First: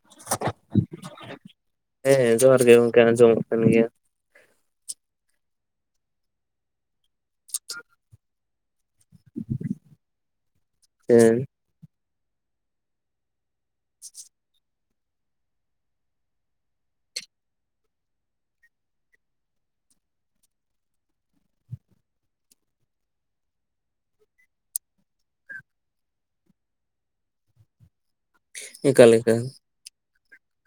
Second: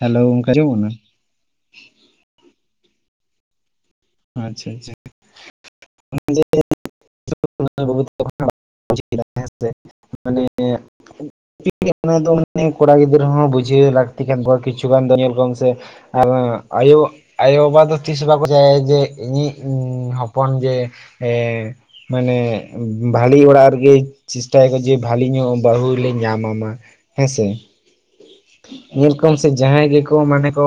Hello ᱟᱸᱡᱚᱢᱚᱜ ᱠᱟᱱᱟ ᱦᱮᱸ ᱡᱚᱦᱟᱨ ᱜᱮ ᱜᱚᱝᱠᱮ ᱟᱸᱡᱚᱢᱚᱜ ᱠᱟᱱ ᱜᱮᱭᱟ ᱟᱪᱪᱷᱟ ᱟᱪᱪᱷᱟ [unintelligible] [unintelligible] ᱦᱮᱸ ᱥᱮ ᱢᱟᱱᱮ ᱦᱮᱸ [unintelligible] ᱠᱚᱲᱟ ᱜᱤᱫᱽᱨᱟᱹ ᱦᱚᱸ ᱵᱩᱡᱷᱟᱹᱣ ᱞᱟᱹᱠᱛᱤ ᱠᱟᱱ ᱠᱚᱣᱟ ᱠᱤᱪᱷᱩ ᱜᱟᱱ ᱫᱚ ᱧᱮᱞ ᱠᱚᱢ ᱥᱮ ᱟᱨ ᱟᱭᱳ ᱟᱭᱳ ᱵᱟᱵᱟ ᱫᱚ ᱛᱤᱥ ᱵᱟᱠᱚ ᱪᱟᱭᱼᱼᱼ ᱡᱮ ᱤᱧᱤᱡ ᱦᱚᱯᱚᱱ ᱡᱮ ᱮ ᱢᱟᱱᱮ ᱵᱷᱟᱞᱤ ᱚᱲᱟᱜ ᱨᱮᱜᱮ ᱪᱮᱥᱴᱟᱭᱟᱠᱚ ᱡᱮ ᱵᱷᱟᱞᱤ ᱧᱚᱜ ᱵᱟᱹᱦᱩ ᱞᱤᱧ ᱧᱟᱢᱟᱢᱟ ᱦᱮᱸᱥᱮ ᱮᱠᱟᱞ ᱧᱮᱞ ᱠᱚᱢ ᱮᱠᱟᱞ ᱥᱮ ᱡᱟᱦᱟᱸᱭ ᱜᱮᱠᱚ ᱠᱚ ᱢᱟᱱᱮ ᱠᱚ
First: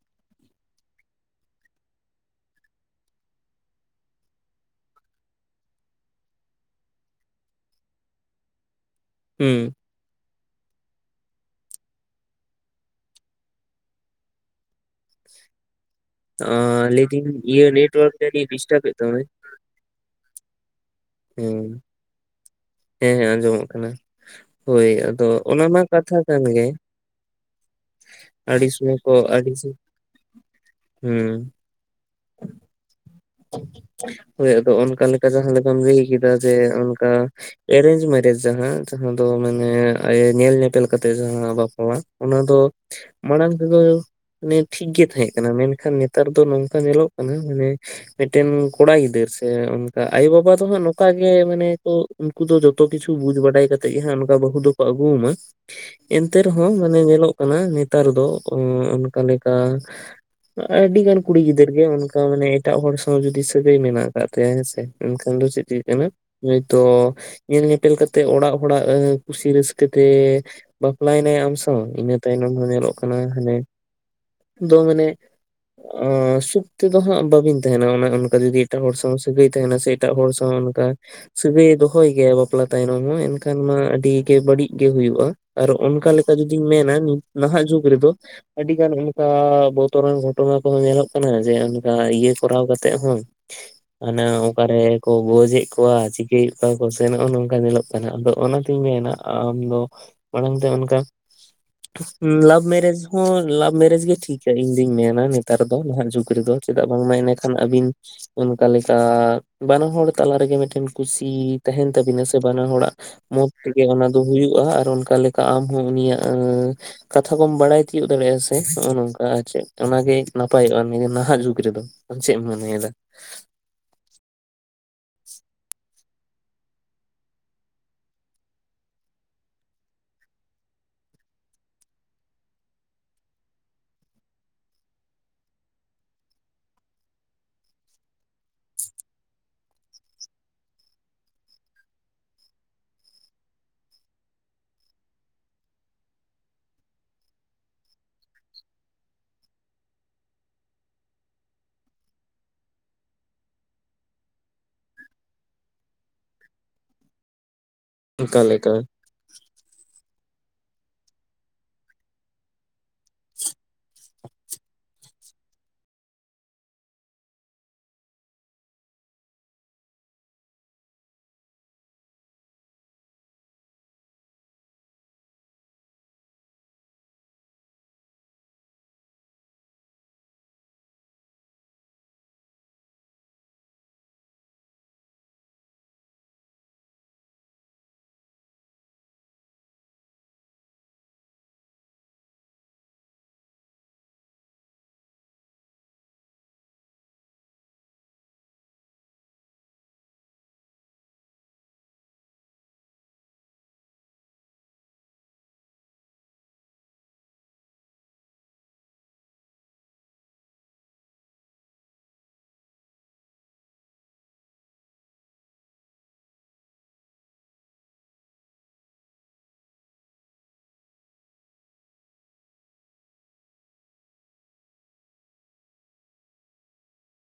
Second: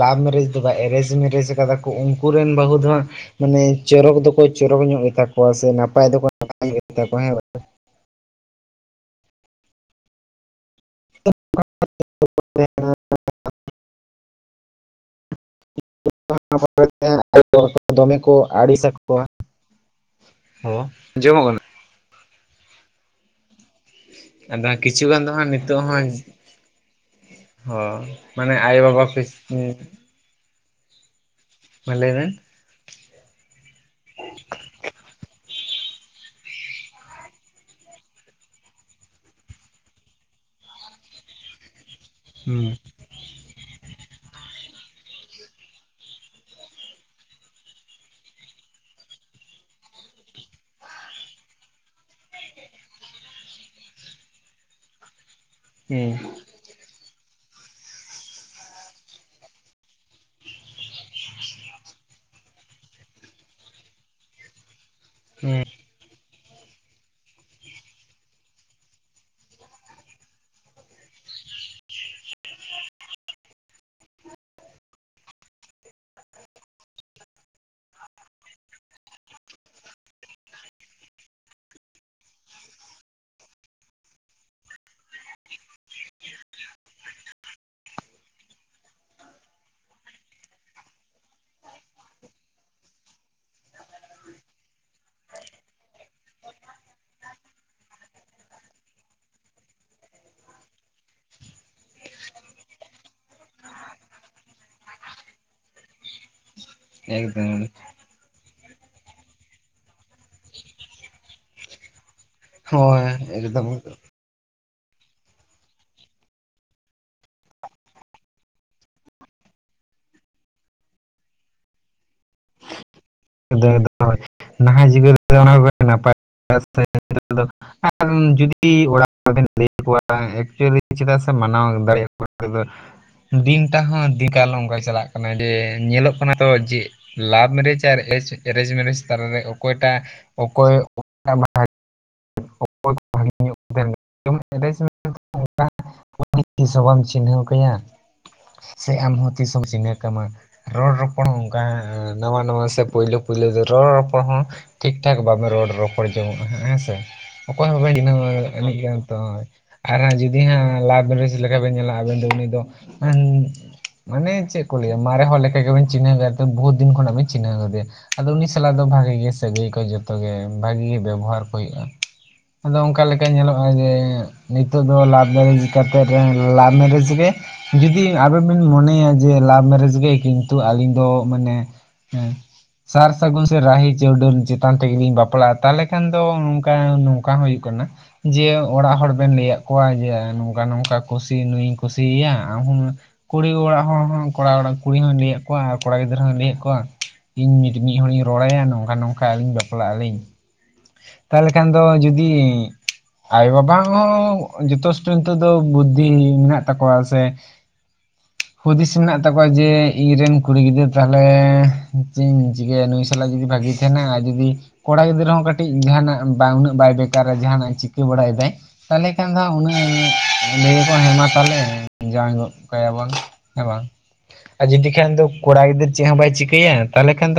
ᱞᱟᱵᱷ ᱢᱮᱨᱮᱡᱽ ᱫᱚ ᱵᱟᱝ ᱮᱨᱮᱡᱽ ᱢᱮᱨᱮᱡᱽ ᱟᱠᱟᱫᱟ ᱠᱚ ᱩᱱᱠᱮᱱ ᱵᱟᱹᱦᱩ ᱫᱚ ᱢᱟᱱᱮ ᱪᱚᱨᱚᱠ ᱫᱚᱠᱚ ᱪᱚᱨᱚᱠ ᱧᱚᱜ ᱜᱮᱛᱟ ᱠᱚᱣᱟ ᱥᱮ ᱱᱟᱯᱟᱭ ᱫᱚᱠᱚ ᱱᱟᱯᱟᱭ ᱧᱚᱜ ᱜᱮᱭᱟ ᱠᱚᱣᱟ ᱦᱮᱸ ᱵᱟᱼᱼ ᱦᱩᱸ [unintelligible] ᱟᱨ ᱞᱟᱹᱭᱫᱟᱹᱧ ᱤᱭᱟᱹ [unintelligible] ᱱᱮᱴᱣᱟᱨᱠ ᱫᱚᱢᱮ ᱠᱚ ᱡᱟᱹᱱᱤᱡ ᱟᱹᱲᱤᱥ ᱰᱤᱥᱴᱟᱵ ᱮᱫ ᱟᱠᱚᱣᱟ ᱛᱟᱢᱟᱭ ᱦᱚ ᱦᱮᱸ ᱦᱮᱸ ᱟᱸᱡᱚᱢᱚᱜ ᱠᱟᱱᱟ ᱟᱫᱚ ᱦᱳᱭ ᱠᱤᱪᱷᱩ ᱜᱟᱱ ᱟᱫᱚ ᱫᱚ ᱦᱟᱸᱜ ᱚᱱᱟ ᱢᱟ ᱱᱤᱛᱚᱜ ᱦᱚᱸ ᱠᱟᱛᱷᱟ ᱠᱟᱱ ᱜᱮ ᱦᱚᱸ ᱢᱟᱱᱮ ᱟᱹᱰᱤ ᱟᱭ ᱥᱚᱢᱚᱭ ᱵᱟᱵᱟ ᱠᱚ ᱟᱹᱰᱤ [unintelligible] ᱦᱩᱸ ᱢᱟ ᱞᱟᱹᱭ ᱵᱮᱱ ᱾ ᱦᱳᱭ ᱟᱫᱚ ᱚᱱᱠᱟ ᱞᱮᱠᱟ ᱡᱟᱦᱟᱸ ᱞᱮᱠᱟᱢ ᱞᱟᱹᱭ ᱠᱮᱫᱟ ᱡᱮ ᱚᱱᱠᱟ ᱾ ᱮᱨᱮᱧᱡᱽ ᱢᱮᱨᱮᱡᱽ ᱡᱟᱦᱟᱸ ᱡᱟᱦᱟᱸ ᱫᱚ ᱢᱟᱱᱮ ᱧᱮᱞ ᱧᱮᱯᱮᱞ ᱠᱟᱛᱮ ᱡᱟᱦᱟᱸ ᱵᱟᱯᱞᱟ ᱾ ᱚᱱᱟ ᱫᱚ ᱦᱩᱸ ᱢᱟᱲᱟᱝ ᱛᱮᱫᱚ ᱢᱟᱱᱮ ᱴᱷᱤᱠ ᱜᱮ ᱛᱟᱦᱮᱸ ᱠᱟᱱᱟ ᱢᱮᱱᱠᱷᱟᱱ ᱱᱮᱛᱟᱨ ᱫᱚ ᱱᱚᱝᱠᱟ ᱧᱮᱞᱚᱜ ᱠᱟᱱᱟ ᱢᱟᱱᱮ ᱢᱤᱫ ᱴᱮᱱ ᱠᱚᱲᱟ ᱜᱤᱫᱟᱹᱨ ᱥᱮ ᱚᱱᱠᱟ ᱟᱭᱳᱼᱵᱟᱵᱟ ᱫᱚ ᱦᱟᱸᱜ ᱱᱚᱝᱠᱟ ᱜᱮ ᱢᱟᱱᱮ ᱩᱱᱠᱩ ᱫᱚ ᱡᱚᱛᱚ ᱠᱤᱪᱷᱩ ᱵᱩᱡ ᱵᱟᱰᱟᱭ ᱠᱟᱛᱮᱜ ᱜᱮ ᱦᱜ ᱚᱱᱠᱟ ᱵᱟᱹᱦᱩ ᱫᱚᱠᱚ ᱟᱹᱜᱩᱣᱟᱢᱟ ᱦᱩᱸ ᱮᱱᱼᱼ ᱮᱛᱮ ᱨᱮᱦᱚᱸ ᱢᱟᱱᱮ ᱧᱮᱞᱚᱜ ᱠᱟᱱᱟ ᱱᱮᱛᱟᱨ ᱫᱚ ᱚᱱᱠᱟ ᱞᱮᱠᱟ ᱟᱹᱰᱤ ᱜᱟᱱ ᱠᱩᱲᱤ ᱜᱤᱫᱽᱟᱹᱨ ᱜᱮ ᱚᱱᱠᱟ ᱢᱟᱱᱮ ᱮᱴᱟᱜ ᱦᱚᱲ ᱥᱟᱶ ᱡᱩᱫᱤ ᱥᱟᱹᱜᱟᱹᱭ ᱢᱮᱱᱟᱜ ᱟᱠᱟᱫ ᱛᱟᱭᱟ ᱦᱮᱸᱥᱮ ᱮᱱᱠᱷᱟᱱ ᱫᱚ ᱦᱩᱸ ᱪᱮᱫ ᱦᱩᱭᱩᱜ ᱠᱟᱱᱟ ᱦᱳᱭ ᱛᱚ ᱧᱮᱞ ᱧᱮᱯᱮᱞ ᱠᱟᱛᱮᱜ ᱚᱲᱟᱜ ᱦᱚᱲᱟᱜ ᱠᱩᱥᱤ ᱨᱟᱹᱥᱠᱟᱹᱛᱮ ᱵᱟᱯᱞᱟᱭᱮᱱᱟᱭ ᱟᱢ ᱥᱚ ᱤᱱᱟᱹ ᱛᱟᱭᱱᱚᱢ ᱦᱚᱸ ᱧᱮᱞᱚᱜ ᱠᱟᱱᱟ ᱦᱟᱱᱮ ᱫᱚ ᱢᱟᱱᱮ ᱥᱩᱠ ᱛᱮᱫᱚ ᱦᱟᱸᱜ ᱵᱟᱹᱵᱤᱱ ᱛᱟᱦᱮᱱᱟ ᱚᱱᱮ ᱚᱱᱠᱟ ᱡᱩᱫᱤ ᱮᱴᱟᱜ ᱦᱚᱲ ᱥᱟᱶ ᱥᱟᱹᱜᱟᱹᱭ ᱛᱟᱦᱮᱱᱟ ᱥᱮ ᱮᱴᱟᱜ ᱦᱚᱲ ᱥᱟᱶ ᱚᱱᱠᱟ ᱥᱟᱹᱜᱟᱹᱭ ᱫᱚᱦᱚᱭ ᱜᱮᱭᱟ ᱵᱟᱯᱞᱟ ᱛᱟᱭᱱᱚᱢ ᱦᱚᱸ ᱮᱱᱠᱷᱟᱱ ᱢᱟ ᱟᱹᱰᱤᱜ ᱵᱟᱹᱲᱤᱡ ᱜᱮ ᱦᱩᱭᱩᱜᱼᱟ ᱟᱨ ᱚᱱᱠᱟ ᱞᱮᱠᱟ ᱡᱩᱫᱤᱧ ᱢᱮᱱᱟ ᱱᱟᱦᱟᱜ ᱡᱩᱜᱽ ᱨᱮᱫᱚ ᱟᱹᱰᱤ ᱜᱟᱱ ᱚᱱᱠᱟ ᱵᱚᱛᱚᱨᱟᱱ ᱜᱷᱚᱴᱚᱱᱟ ᱠᱚᱦᱚᱸ ᱧᱮᱞᱚᱜ ᱠᱟᱱᱟ ᱡᱮ ᱚᱱᱠᱟ ᱤᱭᱟᱹ ᱠᱚᱨᱟᱣ ᱠᱟᱛᱮᱜ ᱦᱚᱸ ᱦᱟᱱᱮ ᱚᱠᱟᱨᱮ ᱠᱚ ᱜᱚᱡᱮᱫ ᱠᱚᱣᱟ ᱪᱤᱠᱟᱹᱭᱮᱫ ᱠᱚᱣᱟ ᱠᱚ ᱥᱮ ᱱᱚᱜᱚ ᱱᱚᱝᱠᱟ ᱧᱮᱞᱚᱜ [unintelligible] ᱚᱱᱟᱛᱤᱧ ᱢᱮᱱᱟ ᱟᱢᱫᱚ ᱢᱟᱲᱟᱝ ᱛᱮ ᱚᱱᱠᱟ ᱦᱩᱸ ᱞᱟᱵᱽ ᱢᱮᱨᱮᱡᱽ ᱦᱚᱸ ᱞᱟᱵᱽ ᱢᱮᱨᱮᱡᱽ ᱜᱮ ᱴᱷᱤᱠᱟ ᱤᱧ ᱫᱩᱧ ᱢᱮᱱᱟ ᱱᱮᱛᱟᱨ ᱫᱚ ᱱᱟᱦᱟᱜ ᱡᱩᱜᱽ ᱨᱮᱫᱚ᱾ ᱪᱮᱫᱟᱜ ᱵᱟᱝᱢᱟ ᱮᱱᱮᱠᱷᱟᱱ ᱮᱠᱫᱚᱢ ᱟᱹᱵᱤᱱ ᱚᱱᱠᱟ ᱞᱮᱠᱟ ᱵᱟᱱᱟ ᱦᱚᱲ ᱛᱟᱞᱟ ᱨᱮᱜᱮ ᱢᱤᱫᱴᱮᱱ ᱠᱩᱥᱤ ᱛᱟᱦᱮᱱ ᱛᱟᱵᱤᱱᱟ ᱥᱮ ᱵᱟᱱᱟ ᱦᱚᱲᱟᱜ ᱦᱳᱭ ᱢᱚᱛ ᱮᱠᱫᱚᱢ ᱛᱮᱜᱮ ᱚᱱᱟ ᱫᱚ ᱦᱩᱭᱩᱜ-ᱟ, ᱟᱨ ᱚᱱᱠᱟ ᱞᱮᱠᱟ ᱟᱢᱦᱚᱸ ᱩᱱᱤᱭᱟᱜ ᱮᱸ ᱠᱟᱛᱷᱟ ᱠᱚᱢ ᱵᱟᱲᱟᱭ ᱛᱤᱭᱳᱜ ᱫᱟᱲᱮᱭᱟᱜ-ᱟ, ᱥᱮ ᱦᱚᱜᱚ ᱱᱚᱝᱠᱟ ᱟᱨ ᱪᱮᱫ ᱚᱱᱟᱜᱮ ᱱᱟᱯᱟᱭᱚᱜ-ᱟ ᱱᱤᱭᱟᱹ ᱱᱟᱦᱟᱜ ᱡᱩᱜᱽ ᱨᱮᱫᱚ᱾ ᱟᱢ ᱪᱮᱜ ᱮᱢ ᱢᱚᱱᱮᱭᱫᱟ? ᱮᱠᱫᱚᱢ ᱮᱠᱫᱚᱢ [unintelligible] [unintelligible] ᱮᱠᱪᱩᱭᱮᱞᱤ ᱪᱮᱫᱟᱜ ᱥᱮ ᱢᱟᱱᱟᱣ ᱫᱟᱲᱮ [unintelligible] ᱫᱤᱱᱴᱟᱜ ᱦᱚᱸ ᱫᱤᱠᱟᱞ ᱚᱝᱠᱟ ᱪᱟᱞᱟᱜ ᱠᱟᱱᱟ, ᱡᱮ ᱧᱮᱞᱚᱜ ᱠᱟᱱᱟ ᱛᱚ ᱡᱮ ᱞᱟᱵᱽ ᱢᱮᱨᱮᱡᱽ ᱟᱨ ᱮᱡᱽ ᱮᱨᱮᱡᱽ ᱢᱮᱨᱮᱡᱽ ᱛᱟᱞᱟᱨᱮ ᱚᱠᱚᱭᱴᱟᱜ ᱚᱠᱚᱭ [unintelligible] [unintelligible] [unintelligible] ᱛᱤᱥ ᱦᱚᱸ ᱵᱟᱢ ᱪᱤᱱᱦᱟᱹᱣ ᱠᱟᱭᱟ᱾ ᱥᱮ ᱟᱢ ᱦᱚᱸ ᱛᱤᱥᱦᱚᱢ ᱪᱤᱱᱦᱟᱹᱣ ᱠᱟᱢᱟ, ᱨᱚᱲ ᱨᱚᱯᱚᱲ ᱦᱚᱸ ᱚᱝᱠᱟ ᱱᱟᱣᱟ ᱱᱟᱣᱟ ᱥᱮ ᱯᱩᱭᱞᱳ ᱯᱩᱭᱞᱟᱹ ᱫᱚ ᱨᱚᱲ ᱨᱚᱯᱚᱲ ᱦᱚᱸ ᱴᱷᱤᱠ ᱴᱷᱟᱠ ᱵᱟᱵᱮ ᱨᱚᱲ ᱨᱚᱯᱚᱲ ᱡᱚᱝᱚᱜ-ᱟ ᱦᱮᱸᱥᱮ᱾ ᱚᱠᱚᱭ ᱦᱚᱸ ᱵᱟᱵᱮᱱ ᱚᱱᱠᱟ ᱞᱮᱠᱟ [unintelligible] ᱛᱚ ᱟᱨ ᱡᱩᱫᱤ ᱦᱟᱸᱜ ᱞᱟᱵᱽ ᱢᱮᱨᱮᱡᱽ ᱞᱮᱠᱟ ᱵᱮᱱ ᱧᱮᱞᱟ ᱟᱹᱵᱮᱱ ᱫᱚ ᱩᱱᱤ ᱫᱚ ᱢᱟᱱᱮ ᱪᱮᱫ ᱠᱚ ᱞᱟᱹᱭᱟ ᱢᱟᱨᱮ ᱦᱚᱲ ᱞᱮᱠᱟ ᱜᱮᱵᱮᱱ ᱪᱤᱱᱦᱟᱹᱣᱮ ᱜᱮᱭᱟ ᱛᱚ ᱵᱩᱦᱩᱛ ᱫᱤᱱ ᱠᱷᱚᱱᱟᱜ ᱵᱤᱱ ᱪᱤᱱᱦᱟᱹᱣ ᱜᱚᱫᱮᱭ-ᱟ᱾ ᱟᱫᱚ ᱩᱱᱤ ᱥᱟᱞᱟᱜ ᱫᱚ ᱵᱷᱟᱜᱮ ᱜᱮ ᱥᱟᱹᱜᱟᱹᱭ ᱠᱚ ᱡᱚᱛᱚ ᱜᱮ ᱵᱷᱟᱜᱤ ᱜᱮ ᱵᱮᱵᱚᱦᱟᱨ ᱠᱚ ᱦᱩᱭᱩᱜ-ᱟ᱾ ᱟᱫᱚ ᱚᱝᱠᱟ ᱞᱮᱠᱟ ᱧᱮᱞᱚᱜ-ᱟ ᱡᱮ ᱱᱤᱛᱳᱜ ᱫᱚ ᱞᱟᱵᱽ ᱢᱮᱨᱮᱡᱽ ᱠᱟᱛᱮᱫ ᱨᱮ ᱞᱟᱵᱽ ᱢᱮᱨᱮᱡᱽ ᱜᱮ ᱡᱩᱫᱤ ᱟᱵᱮᱱ ᱵᱮᱱ ᱢᱚᱱᱮᱭᱟ ᱡᱮ ᱞᱟᱵᱽ ᱢᱮᱨᱮᱡᱽ ᱜᱮ ᱠᱤᱱᱛᱩ ᱟᱹᱞᱤᱧ ᱫᱚ ᱢᱟᱱᱮ ᱦᱩᱸ ᱥᱟᱨ ᱥᱟᱹᱜᱩᱱ ᱥᱮ ᱨᱟᱦᱤ ᱪᱟᱹᱣᱰᱟᱹᱞ ᱪᱮᱛᱟᱱ ᱛᱮᱜᱮᱞᱤᱧ ᱵᱟᱯᱞᱟᱜ-ᱟ ᱛᱟᱦᱞᱮ ᱠᱷᱟᱱ ᱫᱚ ᱚᱝᱠᱟ ᱱᱚᱝᱠᱟ ᱦᱚᱸ ᱦᱩᱭᱩᱜ ᱠᱟᱱᱟ᱾ ᱡᱮ ᱚᱲᱟᱜ ᱦᱚᱲ ᱵᱮᱱ ᱞᱟᱹᱭᱟᱜ ᱠᱚᱣᱟ, ᱡᱮ ᱱᱚᱝᱠᱟ ᱱᱚᱝᱠᱟ ᱠᱩᱥᱤ ᱱᱩᱭᱤᱧ ᱠᱩᱥᱤᱭᱮᱭ-ᱟ ᱟᱢ ᱦᱚᱢ ᱠᱩᱲᱤ ᱚᱲᱟᱜ ᱦᱚᱲ ᱦᱚᱸ ᱠᱚᱲᱟ ᱚᱲᱟᱜ ᱠᱩᱲᱤ ᱦᱚᱸᱭ ᱞᱟᱹᱭᱟᱫ ᱠᱚᱣᱟ ᱟᱨ ᱠᱚᱲᱟ ᱜᱤᱫᱽᱨᱟᱹ ᱦᱚᱭ ᱞᱟᱹᱭᱟᱫ ᱠᱚᱣᱟ ᱤᱧ ᱢᱤ ᱢᱤᱫ ᱦᱚᱲᱤᱧ ᱨᱚᱲᱟᱭᱟ ᱱᱚᱝᱠᱟ ᱱᱚᱝᱠᱟ ᱟᱹᱞᱤᱧ ᱵᱟᱯᱞᱟᱜ ᱟᱹᱞᱤᱧ᱾ ᱛᱟᱞᱦᱮ ᱠᱷᱟᱱ ᱫᱚ ᱡᱩᱫᱤ ᱟᱭᱳ ᱵᱟᱵᱟ ᱦᱚᱸ ᱡᱚᱛᱷᱚᱥᱴᱚ ᱱᱤᱛᱳᱜ ᱫᱚ ᱵᱩᱫᱽᱷᱤ ᱢᱮᱱᱟᱜ ᱛᱟᱠᱚᱣᱟ ᱥᱮ ᱦᱩᱫᱤᱥ ᱢᱮᱱᱟᱜ ᱛᱟᱠᱚᱣᱟ ᱡᱮ ᱤᱧ ᱨᱮᱱ ᱠᱩᱲᱤ ᱜᱤᱫᱽᱨᱟᱹ ᱛᱟᱦᱟᱞᱮ [unintelligible] ᱪᱤᱠᱟᱹᱭᱟ ᱱᱩᱭ ᱥᱟᱞᱟᱜ ᱡᱩᱫᱤ ᱵᱷᱟᱹᱜᱤ ᱛᱟᱦᱮᱱᱟ, ᱡᱩᱫᱤ ᱠᱚᱲᱟ ᱜᱤᱫᱽᱨᱟᱹ ᱦᱚᱸ ᱠᱟᱹᱴᱤᱡ ᱡᱟᱦᱟᱱᱟᱜ ᱵᱟ ᱩᱱᱟᱹᱜ ᱵᱟᱭ ᱵᱮᱠᱟᱨᱟ ᱡᱟᱦᱟᱱᱟᱜᱮ ᱪᱤᱠᱟᱹ ᱵᱟᱲᱟᱭᱫᱟᱭ ᱛᱟᱞᱦᱮ ᱠᱷᱟᱱ ᱫᱚ ᱦᱟᱸᱜ ᱩᱱᱟᱹᱜ ᱞᱟᱹᱭᱟᱠᱚ ᱦᱮᱸ ᱢᱟ ᱛᱟᱦᱟᱞᱮ ᱡᱟᱣᱟ ᱜᱚᱫ ᱠᱟᱭᱟ ᱵᱚᱱ᱾ ᱦᱮᱸ ᱵᱟᱝ ᱟᱨ ᱡᱩᱫᱤ ᱠᱷᱟᱱ ᱫᱚ ᱠᱚᱲᱟ ᱜᱤᱫᱽᱨᱟᱹ ᱪᱮᱫ ᱦᱚᱸ ᱵᱟᱭ ᱪᱤᱠᱟᱹᱭᱟ ᱛᱟᱦᱟᱞᱮ ᱠᱷᱟᱱ ᱫᱚ